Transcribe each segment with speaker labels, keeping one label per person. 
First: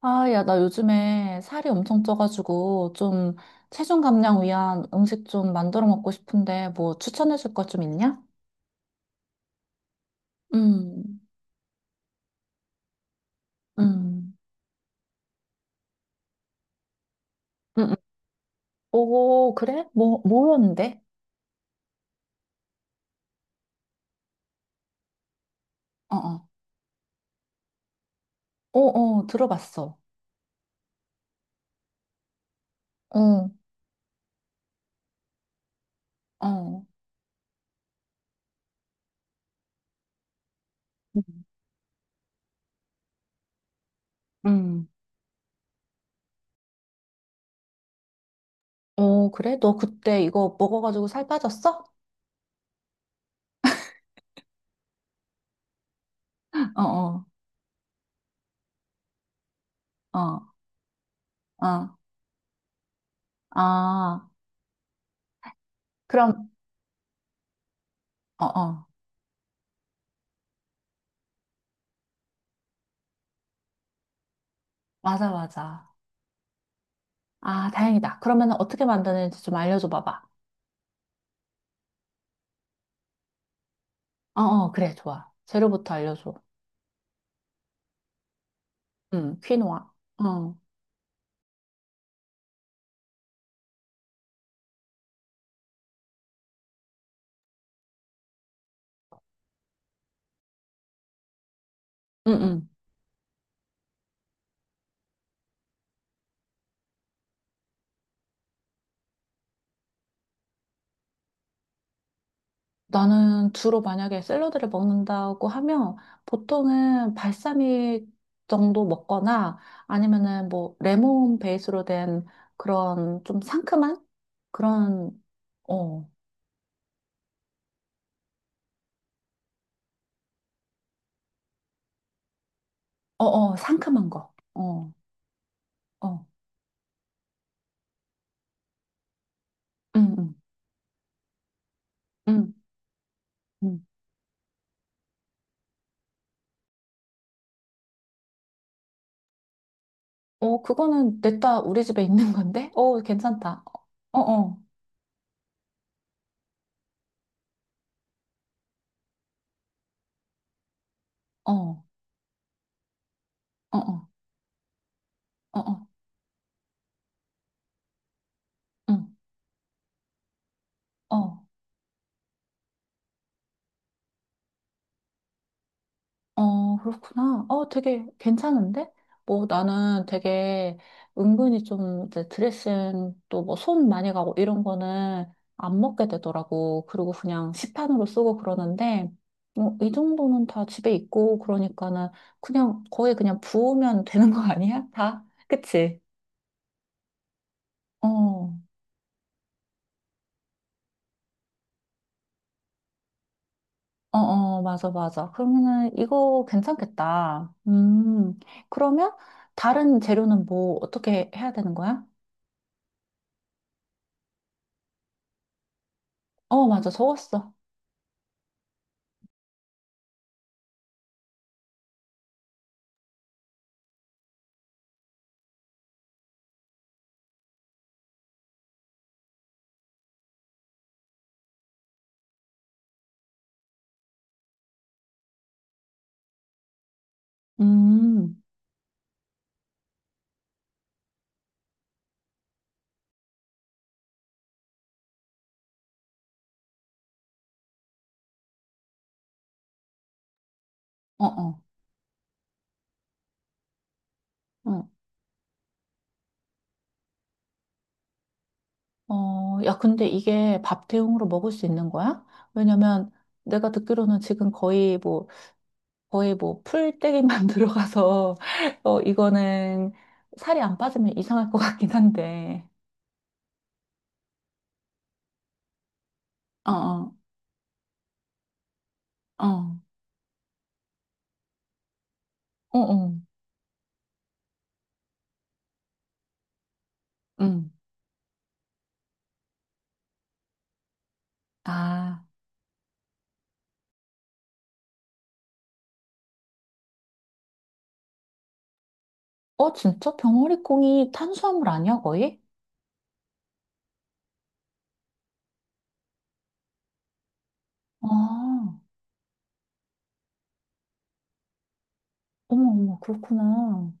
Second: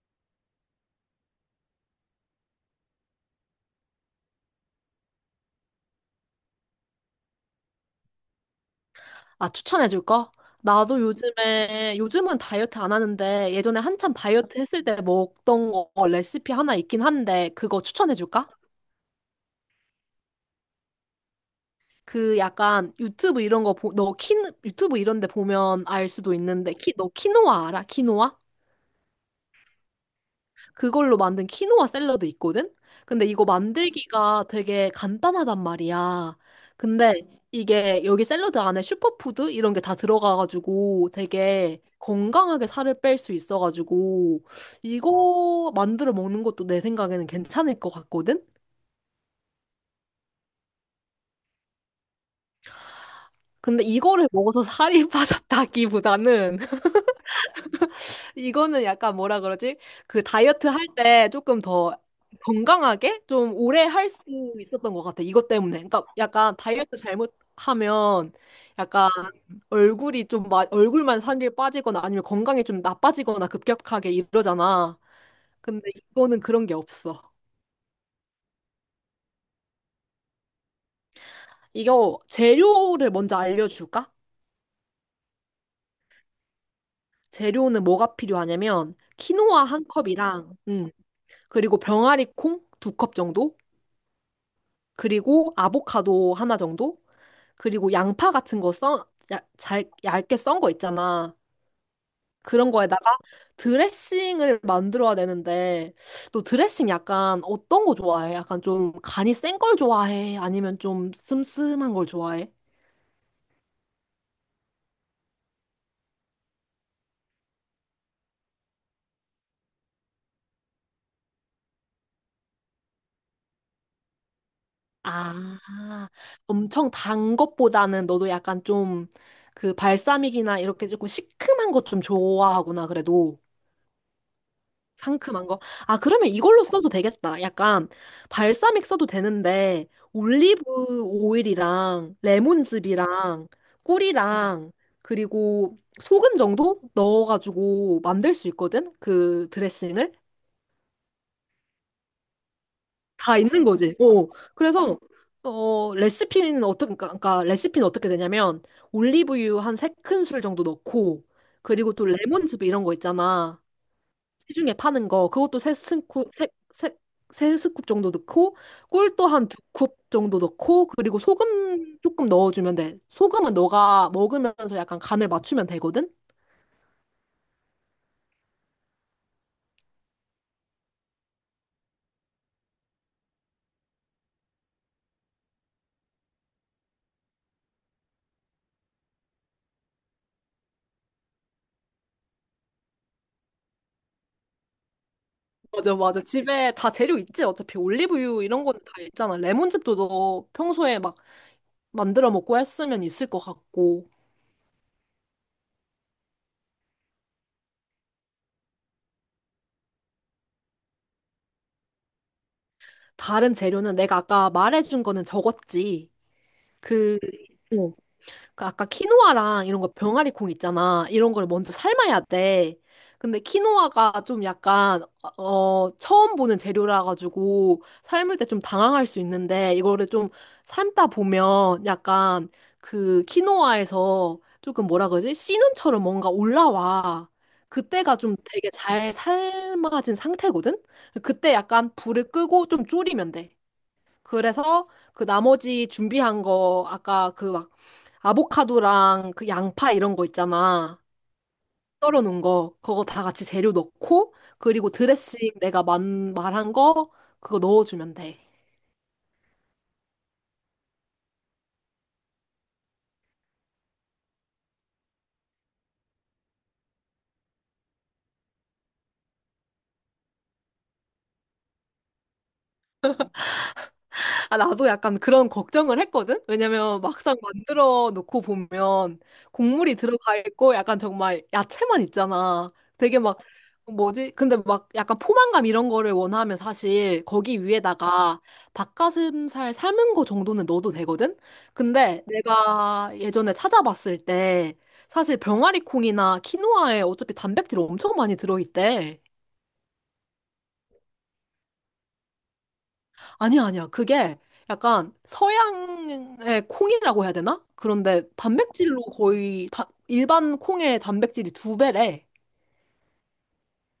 Speaker 1: 아, 야, 나 요즘에 살이 엄청 쪄가지고 좀 체중 감량 위한 음식 좀 만들어 먹고 싶은데 뭐 추천해 줄 거 좀 있냐?
Speaker 2: 아, 추천해줄 거? 나도
Speaker 1: 음,
Speaker 2: 요즘은 다이어트 안 하는데, 예전에 한참
Speaker 1: 음.
Speaker 2: 다이어트 했을 때 먹던 거 레시피 하나 있긴 한데, 그거
Speaker 1: 음, 음.
Speaker 2: 추천해줄까?
Speaker 1: 오, 그래? 뭐였는데?
Speaker 2: 그 약간 유튜브 이런 데 보면 알
Speaker 1: 어,
Speaker 2: 수도
Speaker 1: 어.
Speaker 2: 있는데, 너 키노아 알아? 키노아?
Speaker 1: 어, 어, 들어봤어.
Speaker 2: 그걸로 만든 키노아 샐러드 있거든? 근데 이거
Speaker 1: 어,
Speaker 2: 만들기가 되게 간단하단 말이야.
Speaker 1: 어.
Speaker 2: 근데 이게 여기 샐러드 안에 슈퍼푸드 이런 게 다 들어가가지고
Speaker 1: 음.
Speaker 2: 되게 건강하게 살을 뺄 수 있어가지고
Speaker 1: 음.
Speaker 2: 이거 만들어 먹는 것도 내 생각에는 괜찮을 것 같거든?
Speaker 1: 어, 그래? 너 그때 이거 먹어가지고 살 빠졌어?
Speaker 2: 근데 이거를 먹어서 살이 빠졌다기보다는
Speaker 1: 어, 어,
Speaker 2: 이거는 약간 뭐라 그러지? 그
Speaker 1: 어,
Speaker 2: 다이어트 할 때 조금 더
Speaker 1: 어.
Speaker 2: 건강하게 좀 오래 할 수
Speaker 1: 아,
Speaker 2: 있었던 것 같아. 이것 때문에. 그러니까
Speaker 1: 그럼,
Speaker 2: 약간 다이어트 잘못하면
Speaker 1: 어, 어.
Speaker 2: 약간 얼굴이 좀 얼굴만 살이 빠지거나 아니면 건강이 좀 나빠지거나 급격하게 이러잖아.
Speaker 1: 맞아, 맞아.
Speaker 2: 근데 이거는 그런 게 없어.
Speaker 1: 아, 다행이다. 그러면 은 어떻게 만드는지 좀 알려줘 봐봐.
Speaker 2: 이거 재료를 먼저 알려줄까?
Speaker 1: 어, 어, 그래, 좋아. 재료부터 알려줘.
Speaker 2: 재료는 뭐가 필요하냐면
Speaker 1: 응,
Speaker 2: 키노아 한
Speaker 1: 퀴노아. 어,
Speaker 2: 컵이랑 그리고 병아리 콩 두 컵 정도 그리고 아보카도 하나 정도 그리고 양파 같은 거 얇게 썬 거 있잖아.
Speaker 1: 응, 응.
Speaker 2: 그런 거에다가 드레싱을 만들어야 되는데, 너 드레싱 약간 어떤 거 좋아해? 약간 좀 간이 센 걸 좋아해? 아니면 좀 슴슴한 걸 좋아해?
Speaker 1: 나는 주로 만약에 샐러드를 먹는다고 하면 보통은 발사믹 정도 먹거나 아니면은 뭐 레몬 베이스로 된 그런 좀 상큼한 그런,
Speaker 2: 아,
Speaker 1: 어,
Speaker 2: 엄청 단 것보다는 너도 약간 좀 그 발사믹이나 이렇게 조금 시큼한 것 좀 좋아하구나,
Speaker 1: 어,
Speaker 2: 그래도.
Speaker 1: 어, 상큼한 거. 어,
Speaker 2: 상큼한 거. 아,
Speaker 1: 어,
Speaker 2: 그러면 이걸로 써도 되겠다. 약간 발사믹 써도 되는데
Speaker 1: 응, 응,
Speaker 2: 올리브 오일이랑
Speaker 1: 응,
Speaker 2: 레몬즙이랑
Speaker 1: 응.
Speaker 2: 꿀이랑 그리고 소금 정도 넣어가지고 만들 수 있거든. 그 드레싱을.
Speaker 1: 어, 그거는 냅다 우리 집에 있는 건데? 어,
Speaker 2: 다
Speaker 1: 괜찮다.
Speaker 2: 있는 거지.
Speaker 1: 어,
Speaker 2: 어.
Speaker 1: 어,
Speaker 2: 그래서 레시피는 어떻게 되냐면 올리브유 한 세큰술 정도 넣고
Speaker 1: 어, 어,
Speaker 2: 그리고 또 레몬즙 이런 거 있잖아.
Speaker 1: 어,
Speaker 2: 시중에 파는 거
Speaker 1: 어,
Speaker 2: 그것도 세
Speaker 1: 어,
Speaker 2: 스쿱 세, 세 스쿱 정도 넣고
Speaker 1: 응,
Speaker 2: 꿀도 한 두 컵 정도 넣고 그리고
Speaker 1: 어.
Speaker 2: 소금 조금 넣어주면 돼. 소금은 너가 먹으면서 약간 간을 맞추면 되거든.
Speaker 1: 어, 그렇구나. 어, 되게 괜찮은데? 뭐 나는 되게 은근히 좀 이제 드레싱 또 뭐 손 많이 가고 이런 거는 안 먹게 되더라고. 그리고 그냥 시판으로 쓰고 그러는데, 뭐 이 정도는 다 집에 있고 그러니까는 그냥 거의 그냥 부으면 되는 거 아니야? 다?
Speaker 2: 맞아,
Speaker 1: 그치?
Speaker 2: 맞아. 집에 다 재료 있지. 어차피
Speaker 1: 어,
Speaker 2: 올리브유
Speaker 1: 어,
Speaker 2: 이런 건 다 있잖아. 레몬즙도 너 평소에 막 만들어 먹고 했으면 있을 것 같고.
Speaker 1: 어, 맞아, 맞아. 그러면은 이거 괜찮겠다. 그러면 다른 재료는 뭐 어떻게 해야 되는 거야?
Speaker 2: 다른 재료는 내가 아까 말해준 거는 적었지.
Speaker 1: 어, 맞아.
Speaker 2: 그,
Speaker 1: 적었어.
Speaker 2: 그 아까 키노아랑 이런 거 병아리 콩 있잖아. 이런 걸 먼저 삶아야 돼. 근데 키노아가 좀 약간 처음 보는 재료라 가지고 삶을 때 좀 당황할 수 있는데 이거를 좀 삶다 보면 약간 그 키노아에서 조금 뭐라 그러지? 씨눈처럼 뭔가 올라와. 그때가 좀
Speaker 1: 음,
Speaker 2: 되게 잘 삶아진 상태거든? 그때 약간 불을 끄고 좀 졸이면 돼. 그래서 그 나머지 준비한 거 아까 그 막 아보카도랑 그 양파 이런 거 있잖아.
Speaker 1: 어, 어,
Speaker 2: 썰어 놓은 거 그거 다 같이 재료 넣고
Speaker 1: 어,
Speaker 2: 그리고 드레싱 내가 말한 거 그거 넣어주면 돼.
Speaker 1: 어, 야, 근데 이게 밥 대용으로 먹을 수 있는 거야? 왜냐면 내가 듣기로는 지금 거의 뭐, 거의 뭐, 풀떼기만 들어가서, 어, 이거는 살이 안 빠지면 이상할 것 같긴 한데.
Speaker 2: 아, 나도 약간 그런 걱정을 했거든?
Speaker 1: 어,
Speaker 2: 왜냐면
Speaker 1: 어,
Speaker 2: 막상 만들어 놓고 보면
Speaker 1: 어,
Speaker 2: 곡물이 들어가 있고 약간 정말 야채만 있잖아.
Speaker 1: 어, 어.
Speaker 2: 되게 막, 뭐지? 근데 막 약간 포만감 이런 거를 원하면 사실 거기
Speaker 1: 음,
Speaker 2: 위에다가 닭가슴살 삶은 거 정도는 넣어도 되거든? 근데
Speaker 1: 아,
Speaker 2: 내가 예전에 찾아봤을 때 사실 병아리 콩이나 키노아에 어차피 단백질이 엄청 많이 들어있대.
Speaker 1: 어, 진짜? 병어리콩이 탄수화물 아니야, 거의?
Speaker 2: 아니야, 아니야. 그게 약간 서양의 콩이라고 해야 되나? 그런데
Speaker 1: 아..
Speaker 2: 단백질로 거의 다, 일반 콩의 단백질이 두 배래.
Speaker 1: 어머, 어머, 그렇구나.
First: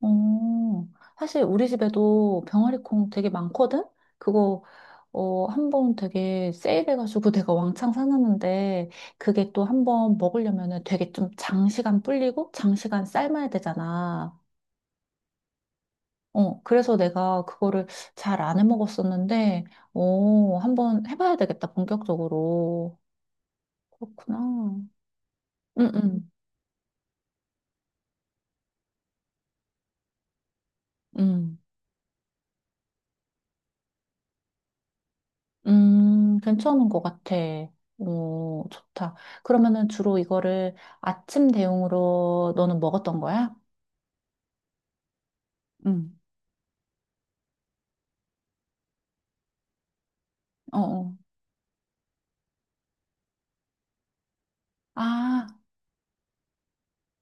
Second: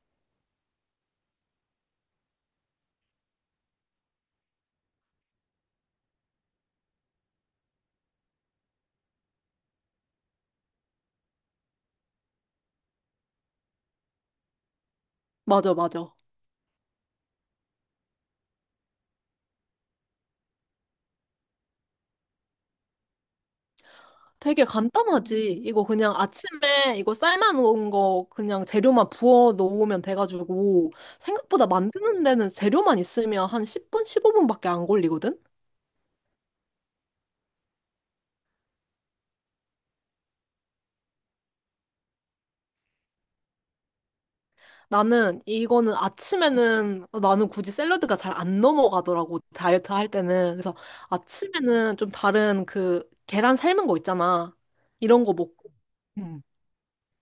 Speaker 1: 어, 사실 우리 집에도 병아리콩 되게 많거든? 그거, 어, 한 번 되게 세일해가지고 내가 왕창 사놨는데, 그게 또 한 번 먹으려면은 되게 좀 장시간 불리고, 장시간 삶아야 되잖아.
Speaker 2: 맞아, 맞아.
Speaker 1: 어, 그래서 내가 그거를 잘 안 해 먹었었는데, 어, 한번 해봐야 되겠다, 본격적으로.
Speaker 2: 되게
Speaker 1: 그렇구나.
Speaker 2: 간단하지. 이거
Speaker 1: 응,
Speaker 2: 그냥
Speaker 1: 응,
Speaker 2: 아침에 이거 삶아 놓은 거 그냥 재료만 부어 놓으면 돼가지고
Speaker 1: 응.
Speaker 2: 생각보다 만드는 데는 재료만 있으면 한 10분, 15분밖에 안 걸리거든?
Speaker 1: 괜찮은 것 같아. 오, 좋다. 그러면은 주로 이거를 아침 대용으로 너는 먹었던 거야?
Speaker 2: 나는 이거는
Speaker 1: 응,
Speaker 2: 아침에는 나는 굳이 샐러드가 잘 안 넘어가더라고. 다이어트 할 때는 그래서
Speaker 1: 어, 어,
Speaker 2: 아침에는 좀 다른 그 계란 삶은 거 있잖아. 이런 거
Speaker 1: 아,
Speaker 2: 먹고.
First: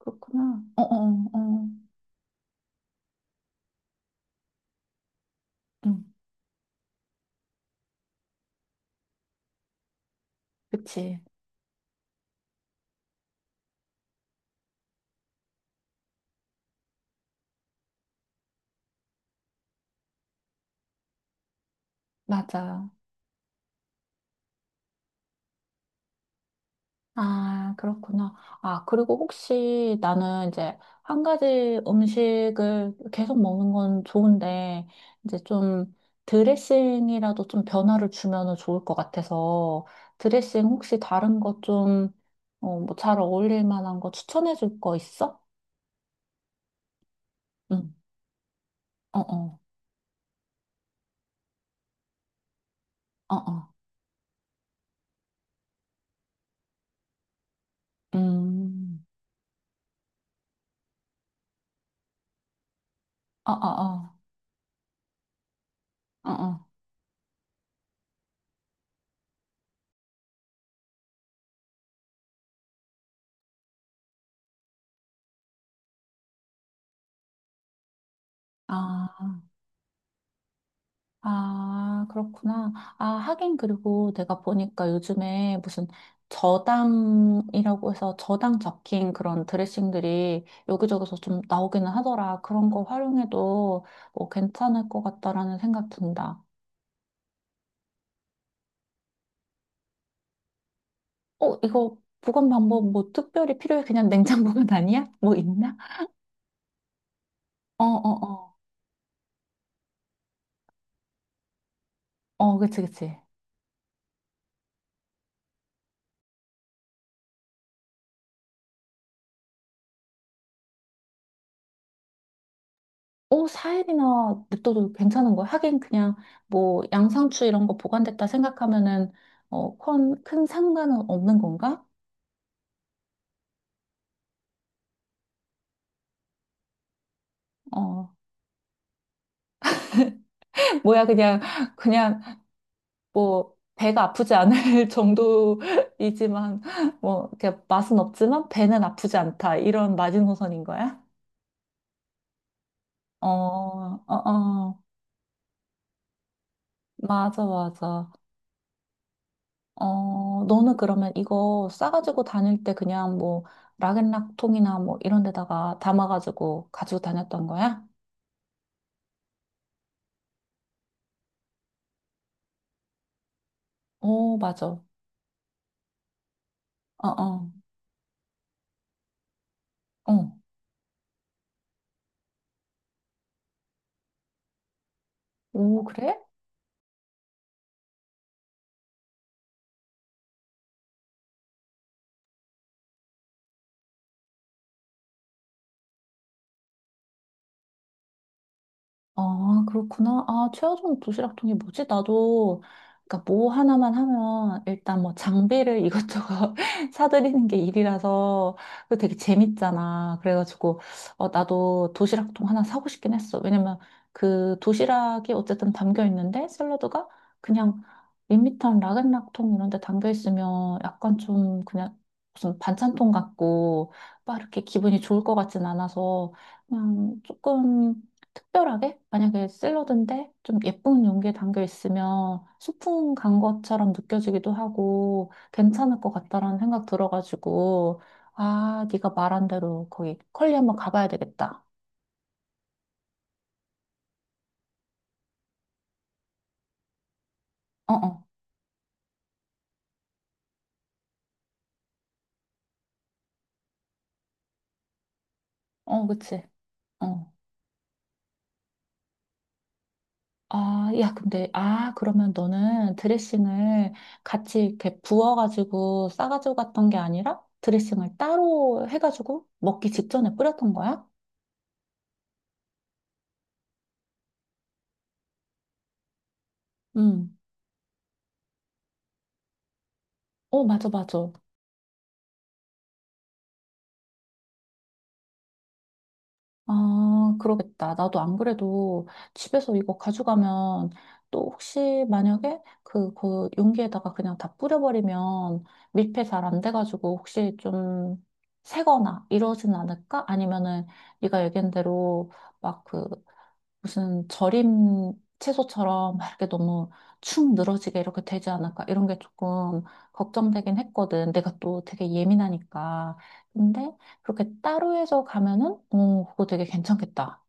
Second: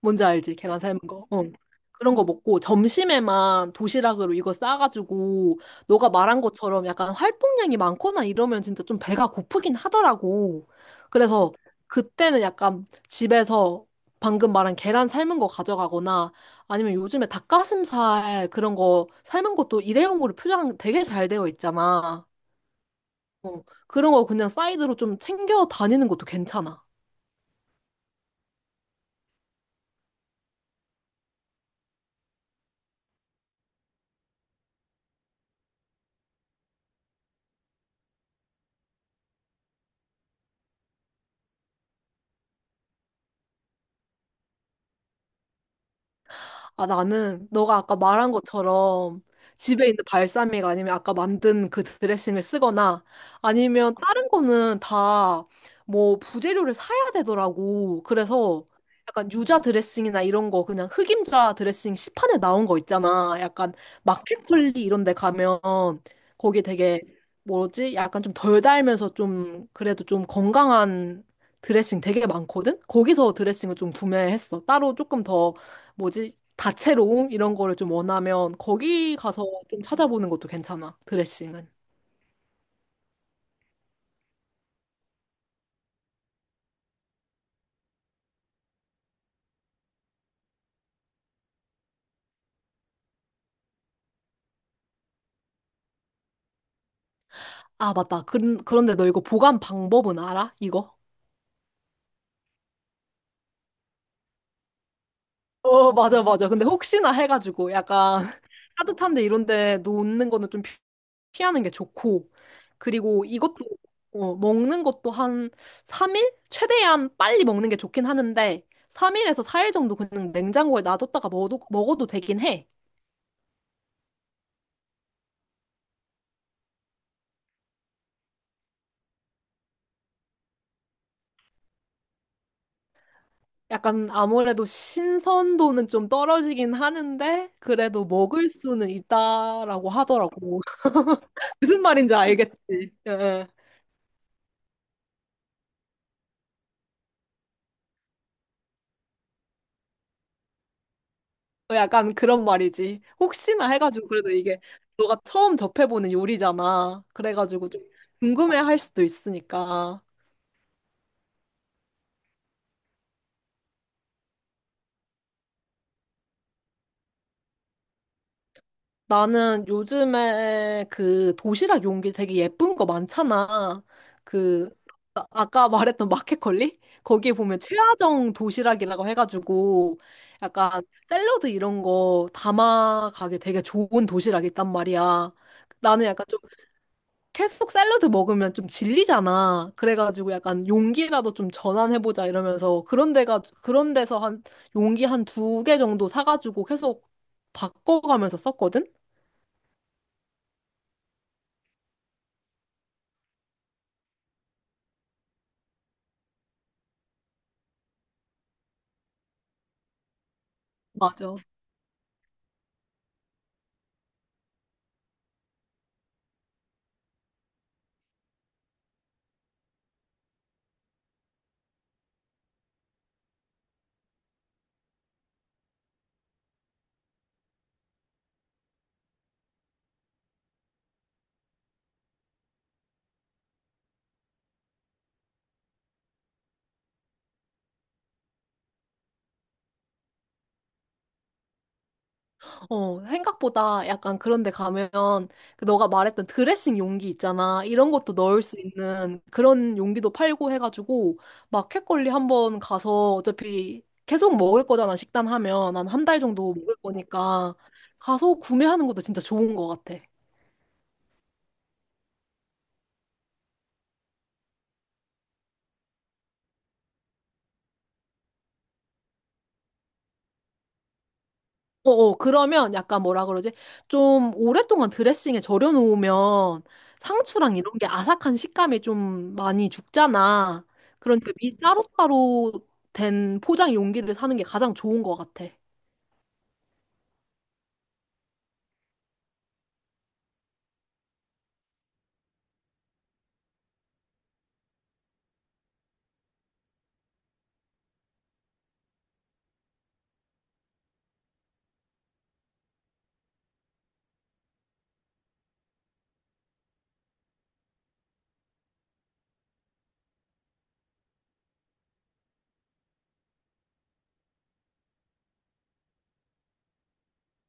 Speaker 2: 뭔지 알지? 계란
Speaker 1: 어,
Speaker 2: 삶은 거.
Speaker 1: 어,
Speaker 2: 어.
Speaker 1: 어.
Speaker 2: 그런 거 먹고 점심에만 도시락으로 이거 싸가지고
Speaker 1: 응,
Speaker 2: 너가 말한 것처럼 약간 활동량이 많거나 이러면 진짜 좀 배가 고프긴 하더라고.
Speaker 1: 그치.
Speaker 2: 그래서 그때는 약간 집에서 방금 말한 계란 삶은 거 가져가거나 아니면 요즘에 닭가슴살 그런 거 삶은 것도 일회용으로 포장 되게 잘 되어 있잖아.
Speaker 1: 맞아.
Speaker 2: 어, 그런 거 그냥 사이드로 좀 챙겨 다니는 것도 괜찮아.
Speaker 1: 아, 그렇구나. 아, 그리고 혹시 나는 이제 한 가지 음식을 계속 먹는 건 좋은데, 이제 좀 드레싱이라도 좀 변화를 주면은 좋을 것 같아서, 드레싱 혹시 다른 거 좀, 어, 뭐 잘 어울릴 만한 거 추천해 줄 거 있어?
Speaker 2: 아, 나는 너가
Speaker 1: 응,
Speaker 2: 아까 말한
Speaker 1: 어,
Speaker 2: 것처럼
Speaker 1: 어,
Speaker 2: 집에 있는 발사믹 아니면 아까 만든 그 드레싱을 쓰거나
Speaker 1: 어, 어,
Speaker 2: 아니면 다른 거는 다 뭐 부재료를 사야 되더라고. 그래서
Speaker 1: 음,
Speaker 2: 약간 유자 드레싱이나 이런 거 그냥 흑임자 드레싱 시판에 나온 거 있잖아.
Speaker 1: 어,
Speaker 2: 약간
Speaker 1: 어,
Speaker 2: 마켓컬리 이런 데 가면
Speaker 1: 어, 어,
Speaker 2: 거기
Speaker 1: 어.
Speaker 2: 되게 뭐지? 약간 좀 덜 달면서 좀 그래도 좀 건강한 드레싱 되게 많거든? 거기서 드레싱을 좀 구매했어. 따로 조금 더 뭐지? 다채로움 이런 거를 좀 원하면 거기
Speaker 1: 아.
Speaker 2: 가서 좀 찾아보는 것도 괜찮아. 드레싱은.
Speaker 1: 아, 그렇구나. 아, 하긴 그리고 내가 보니까 요즘에 무슨 저당이라고 해서 저당 적힌 그런 드레싱들이 여기저기서 좀 나오기는 하더라. 그런 거 활용해도 뭐 괜찮을 것 같다라는 생각 든다.
Speaker 2: 아, 맞다. 그런데 너 이거 보관 방법은 알아? 이거?
Speaker 1: 어, 이거 보관 방법 뭐 특별히 필요해? 그냥 냉장보관 아니야? 뭐 있나?
Speaker 2: 어, 맞아, 맞아. 근데 혹시나 해가지고
Speaker 1: 어, 어,
Speaker 2: 약간
Speaker 1: 어.
Speaker 2: 따뜻한데 이런데 놓는 거는 피하는 게 좋고.
Speaker 1: 어, 그치, 그치.
Speaker 2: 그리고 이것도, 먹는 것도 한 3일? 최대한 빨리 먹는 게 좋긴 하는데, 3일에서 4일 정도 그냥 냉장고에 놔뒀다가 먹어도 되긴 해.
Speaker 1: 어, 4일이나 냅둬도 괜찮은 거야. 하긴 그냥 뭐 양상추 이런 거 보관됐다 생각하면은 어, 큰 상관은 없는 건가?
Speaker 2: 약간 아무래도 신선도는 좀 떨어지긴 하는데 그래도
Speaker 1: 어,
Speaker 2: 먹을 수는 있다라고 하더라고.
Speaker 1: 뭐야 그냥
Speaker 2: 무슨 말인지
Speaker 1: 그냥
Speaker 2: 알겠지. 예, 예.
Speaker 1: 뭐 배가 아프지 않을 정도이지만 뭐 이렇게 맛은 없지만 배는 아프지 않다 이런 마지노선인 거야?
Speaker 2: 어, 약간 그런 말이지.
Speaker 1: 어,
Speaker 2: 혹시나 해가지고
Speaker 1: 어,
Speaker 2: 그래도 이게
Speaker 1: 어,
Speaker 2: 너가 처음 접해보는 요리잖아.
Speaker 1: 맞아,
Speaker 2: 그래가지고 좀
Speaker 1: 맞아.
Speaker 2: 궁금해할 수도 있으니까.
Speaker 1: 어, 너는 그러면 이거 싸가지고 다닐 때 그냥 뭐 락앤락통이나 뭐 이런 데다가 담아가지고 가지고 다녔던 거야?
Speaker 2: 나는 요즘에 그 도시락 용기 되게 예쁜 거 많잖아.
Speaker 1: 오, 맞아.
Speaker 2: 그
Speaker 1: 어,
Speaker 2: 아까 말했던 마켓컬리? 거기에
Speaker 1: 어,
Speaker 2: 보면 최하정 도시락이라고 해가지고
Speaker 1: 어.
Speaker 2: 약간 샐러드 이런 거 담아가기 되게 좋은 도시락이 있단 말이야.
Speaker 1: 오,
Speaker 2: 나는
Speaker 1: 그래?
Speaker 2: 약간 좀 계속 샐러드 먹으면 좀 질리잖아. 그래가지고 약간 용기라도 좀 전환해보자 이러면서 그런 데서 한 용기 한 두 개 정도 사가지고 계속 바꿔가면서 썼거든?
Speaker 1: 아, 그렇구나. 아, 최하종 도시락통이 뭐지? 나도, 그러니까 뭐 하나만 하면 일단 뭐 장비를 이것저것 사들이는 게 일이라서 그 되게 재밌잖아. 그래가지고, 어,
Speaker 2: 맞아.
Speaker 1: 나도 도시락통 하나 사고 싶긴 했어. 왜냐면 그 도시락이 어쨌든 담겨 있는데 샐러드가 그냥 밋밋한 락앤락통 이런 데 담겨 있으면 약간 좀 그냥 무슨 반찬통 같고 막 이렇게 기분이 좋을 것 같진 않아서 그냥 조금 특별하게? 만약에 샐러드인데 좀 예쁜 용기에 담겨 있으면 소풍 간 것처럼 느껴지기도 하고 괜찮을 것 같다라는 생각 들어가지고 아, 네가 말한 대로 거기 컬리 한번 가봐야 되겠다.
Speaker 2: 어, 생각보다 약간 그런 데 가면 그 너가 말했던 드레싱 용기 있잖아. 이런
Speaker 1: 어,
Speaker 2: 것도
Speaker 1: 어,
Speaker 2: 넣을 수 있는 그런 용기도 팔고 해가지고 마켓컬리 한번 가서 어차피 계속 먹을 거잖아. 식단 하면 난 한
Speaker 1: 어,
Speaker 2: 달
Speaker 1: 그치.
Speaker 2: 정도 먹을
Speaker 1: 어.
Speaker 2: 거니까 가서 구매하는 것도 진짜 좋은 것 같아.
Speaker 1: 아, 야, 근데, 아, 그러면 너는 드레싱을 같이 이렇게 부어가지고 싸가지고 갔던 게 아니라 드레싱을 따로 해가지고 먹기 직전에 뿌렸던 거야?
Speaker 2: 어어, 그러면 약간 뭐라 그러지? 좀 오랫동안 드레싱에 절여놓으면
Speaker 1: 응.
Speaker 2: 상추랑 이런 게 아삭한 식감이 좀 많이
Speaker 1: 어,
Speaker 2: 죽잖아.
Speaker 1: 맞아, 맞아.
Speaker 2: 그러니까 미 따로따로 된 포장 용기를 사는 게 가장 좋은 것 같아.
Speaker 1: 아, 그러겠다. 나도 안 그래도 집에서 이거 가져가면 또 혹시 만약에 그 용기에다가 그냥 다 뿌려버리면 밀폐 잘 안 돼가지고 혹시 좀 새거나 이러진 않을까? 아니면은 네가 얘기한 대로 막그 무슨 절임 채소처럼 막 이렇게 너무 축 늘어지게 이렇게 되지 않을까 이런 게 조금 걱정되긴 했거든. 내가 또 되게 예민하니까. 근데 그렇게 따로 해서 가면은 어 그거 되게 괜찮겠다.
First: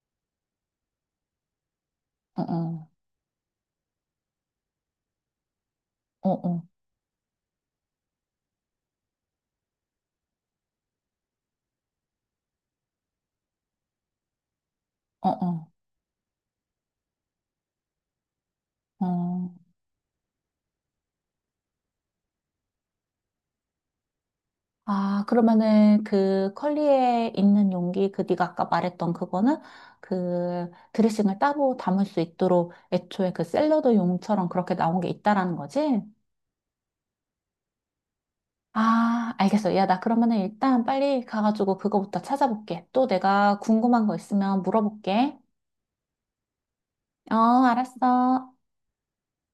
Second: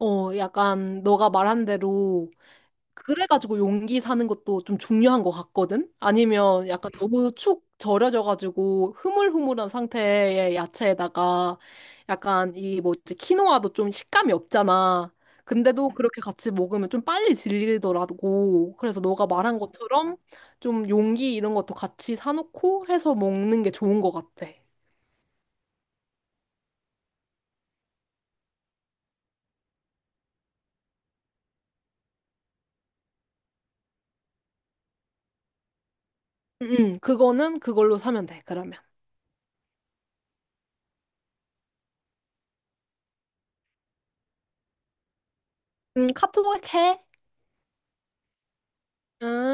Speaker 2: 어, 약간 너가 말한 대로
Speaker 1: 어어
Speaker 2: 그래가지고 용기 사는 것도 좀 중요한 것 같거든?
Speaker 1: 어어
Speaker 2: 아니면 약간 너무 축 절여져가지고 흐물흐물한 상태의 야채에다가 약간 이 뭐지, 키노아도 좀 식감이 없잖아.
Speaker 1: 어어 어.
Speaker 2: 근데도 그렇게 같이 먹으면 좀 빨리 질리더라고. 그래서
Speaker 1: 어, 어.
Speaker 2: 너가 말한
Speaker 1: 어.
Speaker 2: 것처럼 좀 용기 이런 것도 같이 사놓고 해서 먹는 게 좋은 것 같아.
Speaker 1: 아 그러면은 그 컬리에 있는 용기 그 네가 아까 말했던 그거는 그 드레싱을 따로 담을 수 있도록 애초에 그 샐러드 용처럼 그렇게 나온 게 있다라는 거지?
Speaker 2: 응, 응. 그거는 그걸로 사면 돼, 그러면.
Speaker 1: 아, 알겠어. 야, 나 그러면은 일단 빨리 가가지고 그거부터 찾아볼게. 또 내가 궁금한 거 있으면 물어볼게.
Speaker 2: 응, 카톡 해.
Speaker 1: 어, 알았어.
Speaker 2: 응.